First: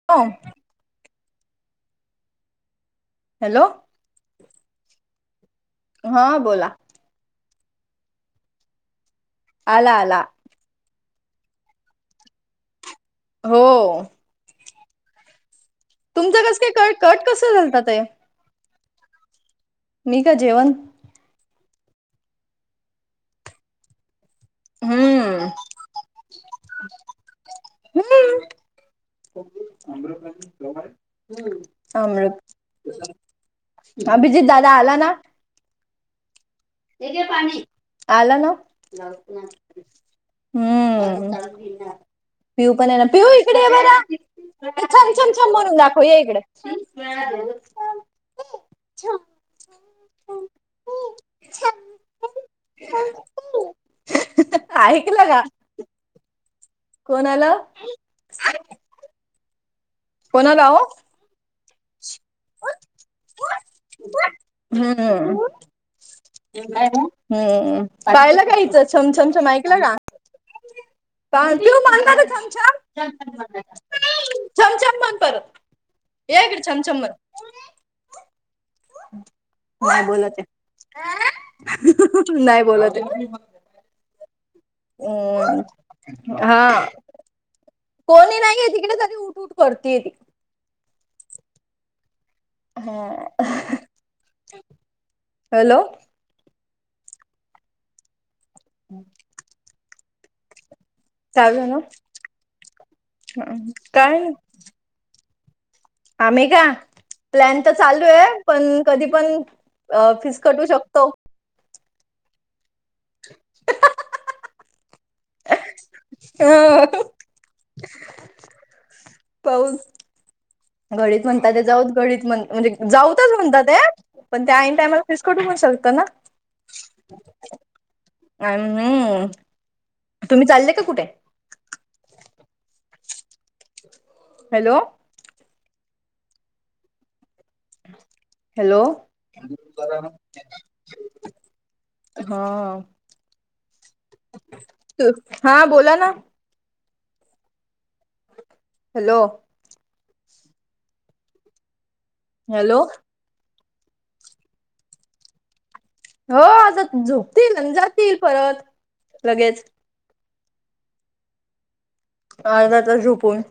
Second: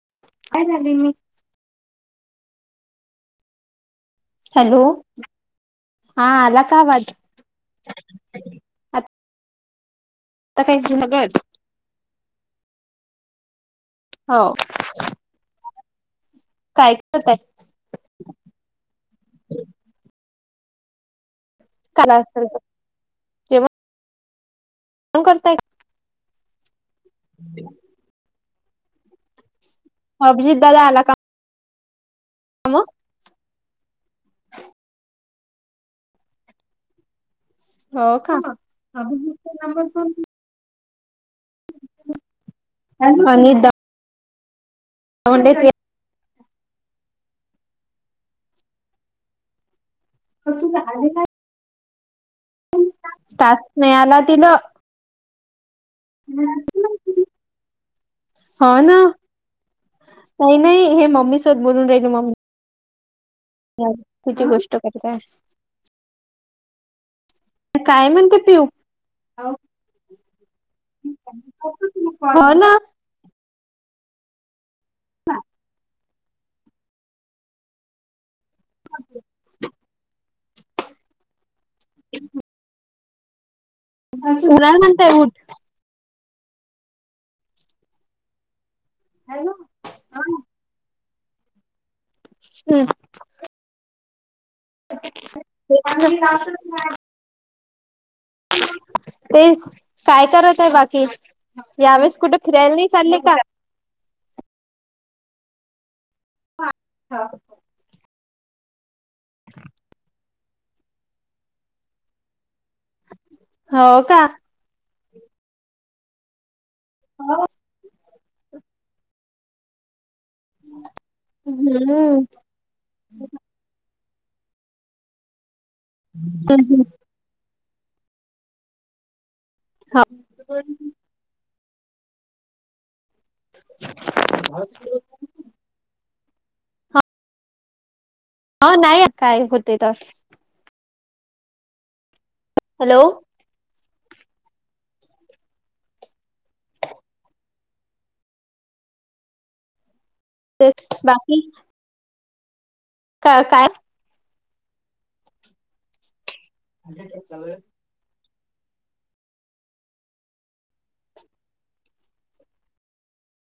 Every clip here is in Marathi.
बर काय झाली मी हॅलो हॅलो हा अला काआवाज अला अला आ काही झगत हो हो तुमचं कसं काय क कट कस झालतात ते नी का जेवंत कला अस करताय ह हम् ह अभिजित दादा आला का अमृत मग अभिजीतदादा आला ना तेे पाणी हो आला का लाव हम्म पिऊ पण आहे ना पिऊ आणि इकडे आहे बरा छमछम छम दवंडे मरून दाखव या इकडें [unintelligible] प तुझं आहे काय. टास्क नाही आला ऐकलं का. हम्. कोणा आला. हा ना नाही कोणाला हो नाही हे मम्मी सोत बोलून राहिल मम्मी. तिची गोष्ट करताय हम्म. हम्म काय म्हणते पायलं का पिऊ इचं छमछमछम ऐकलं का. प मणारच्या हो ना छम छम. चमचमण परत हेगड चमचमण. नाही बोलते नाही बोलत. [unintelligible] अ हा कोणी नाही. तरी उठ उठ करतेय ती. उठ हा. [unintelligible] हॅलो याच्यात घरी राहतच नाही. [inaudible] तेच काय करत आहे बाकी काय झालं? यावेस कुठे फिरायला नाही चालले का. काय. आम्ही का का प्लॅन तर चालू आहे पण कधी पण फीस कटू शकतो. हो का. हा. [unintelligible] हा. [inaudible] पाऊस. घडीत म्हणतात ते जाऊच हम्म घडीत म्हण म्हणजे. जाऊ पण म्हणतात ते पण आईन टायमाला फेस कटू शकतं ना. ह ह. अ हम्म हो तुम्ही चालले का कुठे. हॅलो [unintelligible] हो हॅलो नाही काय होते तर हा. हो. हा बोला ना. हॅलो. ते बाकी. हॅलो. का काय. हो आ झोपतील आणि जातील परत लगेच. अर्धा त झोपून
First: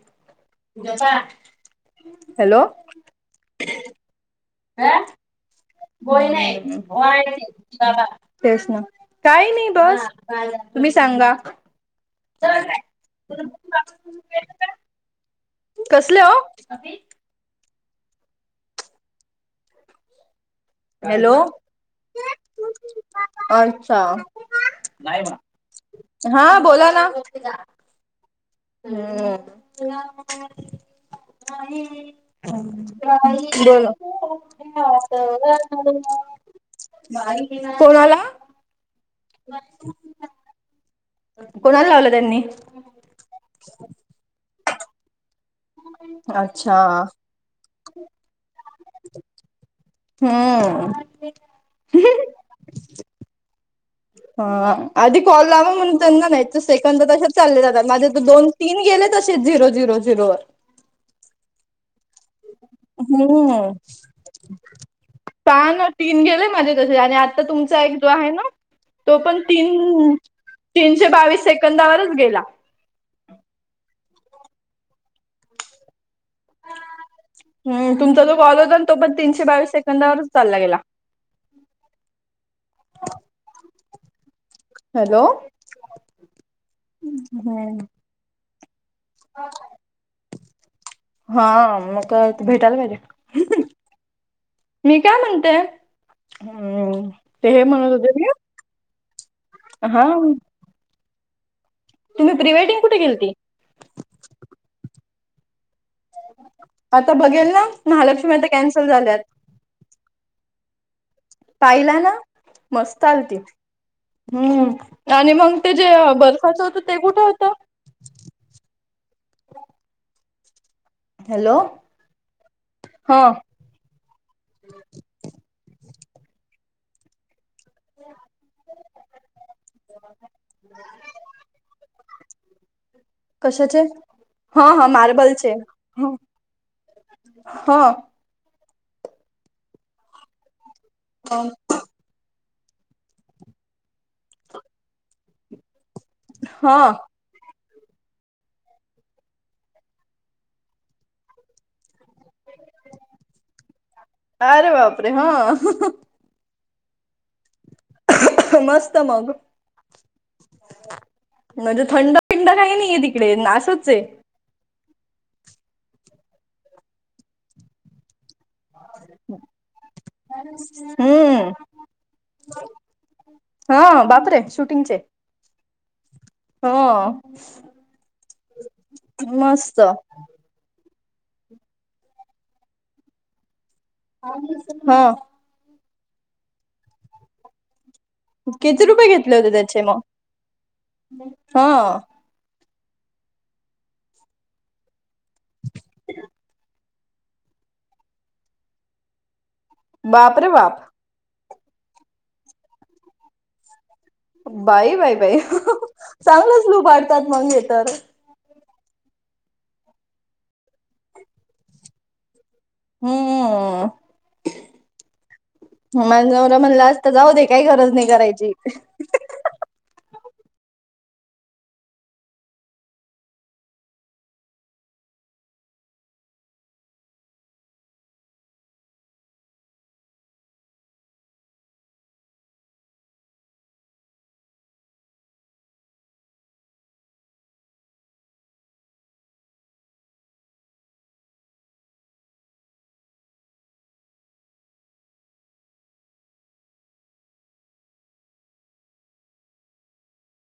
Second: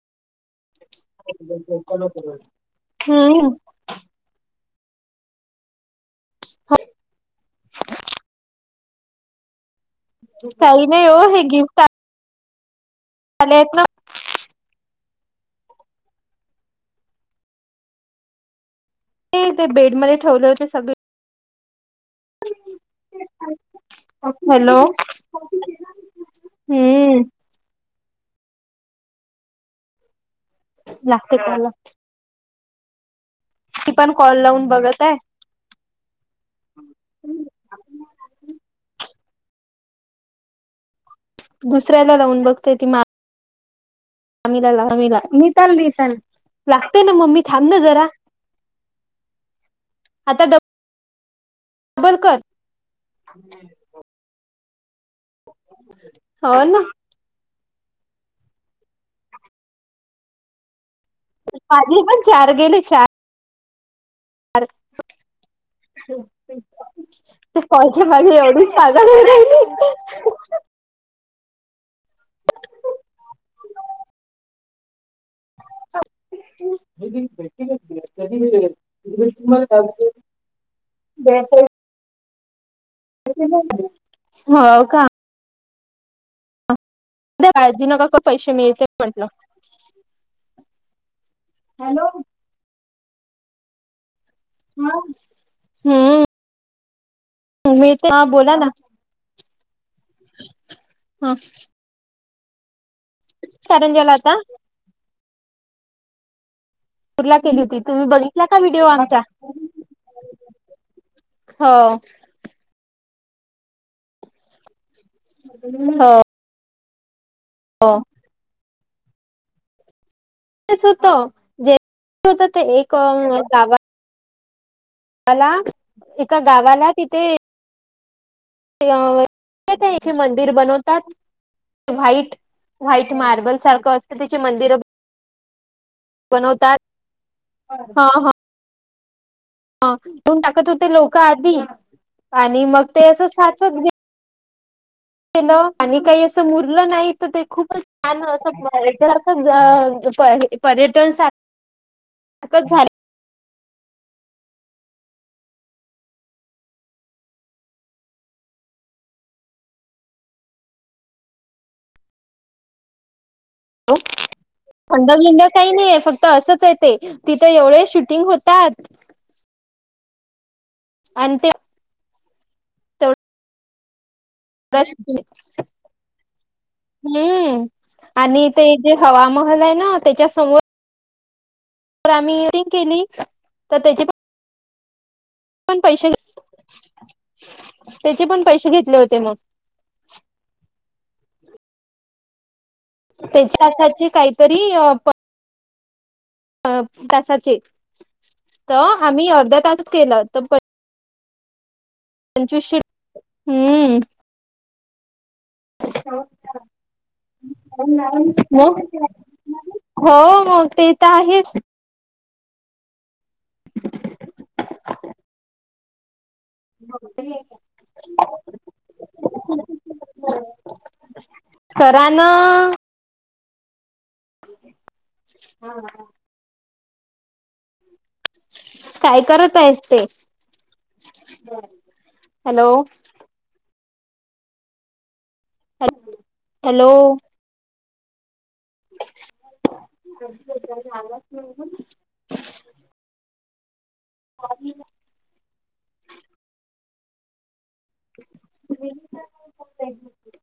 हॅलो. हम्म. ह बही नाहीबा प्रषणतेच ना. काही नाही बस काही तुम्ही नाही हो सांगा. हे गिफ्ट आले आहेत ना [unintelligible] कसले हो. ते ते बेडमध्येध्ये ठेवलं होते. सगळे हॅलो. [unintelligible] अच्छा. हॅलो हा बोला ना. हम्म [inaudible] हम् लागते कॉल ह. ती पण कॉल लावून बघत आहे [unintelligible] [unintelligible] [unintelligible] कोणाला. कोणाला लावलं दुसऱ्याला त्यांनी लावून बघतेय ती मा आलाला मिताल मिताल अच्छा लागतय ना मम्मी थांब ना जरा हा बलकर हा आधी कॉल लावा म्हणून त्यांना नाही हो तर ना सेकंद त चालले माझे तर दोन तीन गेले तसेच झिरो झिरो झिरो ववर पाजी पण चार गेले चार हो [inaudible] पना तीन गेले माझे तसे आणि आता ते तुमचा एक कॉलच्या जो आहे मागे ना एवढीच पागल तो होऊन पण राहिली. तीन तीनशे बावीस सेकंदावरच गेला [inaudible] हम्म तुमचा जो कॉल होता तो पण तीनशे [inaudible] बावीस सेकंदावरच चालला गेला [inaudible] हो का हॅलो हम्म काळजी नको करू पैसे मिळते म्हंटलं हा मग भेटायला पाहिजे मी काय म्हणतेय हम्म हम् ते हे म्हणत होते मिळते हा र बोला ना हा हा तुम् प्री वेडंग कुठे केल्ती तररंजला आता आता टूरला बघेल केली ना होती तुम्ही महालक्ष्मी बघितला आता का व्हिडिओ कॅन्सल झाल्यात आमचा? हो पाहिला ना मस्त आल त हम्म आणि मग ते जे हो बर्फाचं होतं ते कुठे होतं हो होत हॅलो जे होत ते एका हा ला एका गावाला तिथे [inaudible] मंदिर बनवतात व्हाईट व्हाईट मार्बल सारखं असतं त्याचे मंदिर मार्बल बनवतात हा हा हा म्हून टाकत होते लोक आधी आणि मग ते असं साचत आणि काही असं हा मुरलं नाही तर ते खूपच छान असंसारखं पर्यटन झाले अरे बापरे हा मस्त मग म्हणजे थंडपिंड काही नाही आहे तिकडे नासूच आहे अंड भंड काही नाहीय फक्त असंच य ते तिथं एवढे शूटिंग होतात आणि ते हम्म हा बापरे शूटिंगचे प्रश्न ह हम्म आणि ते जे हवामहल आहे मस्त ना त्याच्या समोर तर आम्हीिंग केली तर त्याची हो पण पैसे त्याचे पण पैसे घेतले होते मग म हा त्याच्या काहीतरी अ आ अ वापरे वाप पंचवीशे हम्म बाई बाई बाई अच्ा चांगलंच लुबाडतात मग हे तर. ना म हो मग ते तर आहेच हम्मम्म माझ नवररा म्हणला असत जाऊ दे काही गरज नाही करायची खरा ना हा हा काय करत आहेस ते हॅलो हॅलो अ झालाच नाही ह [inaudible]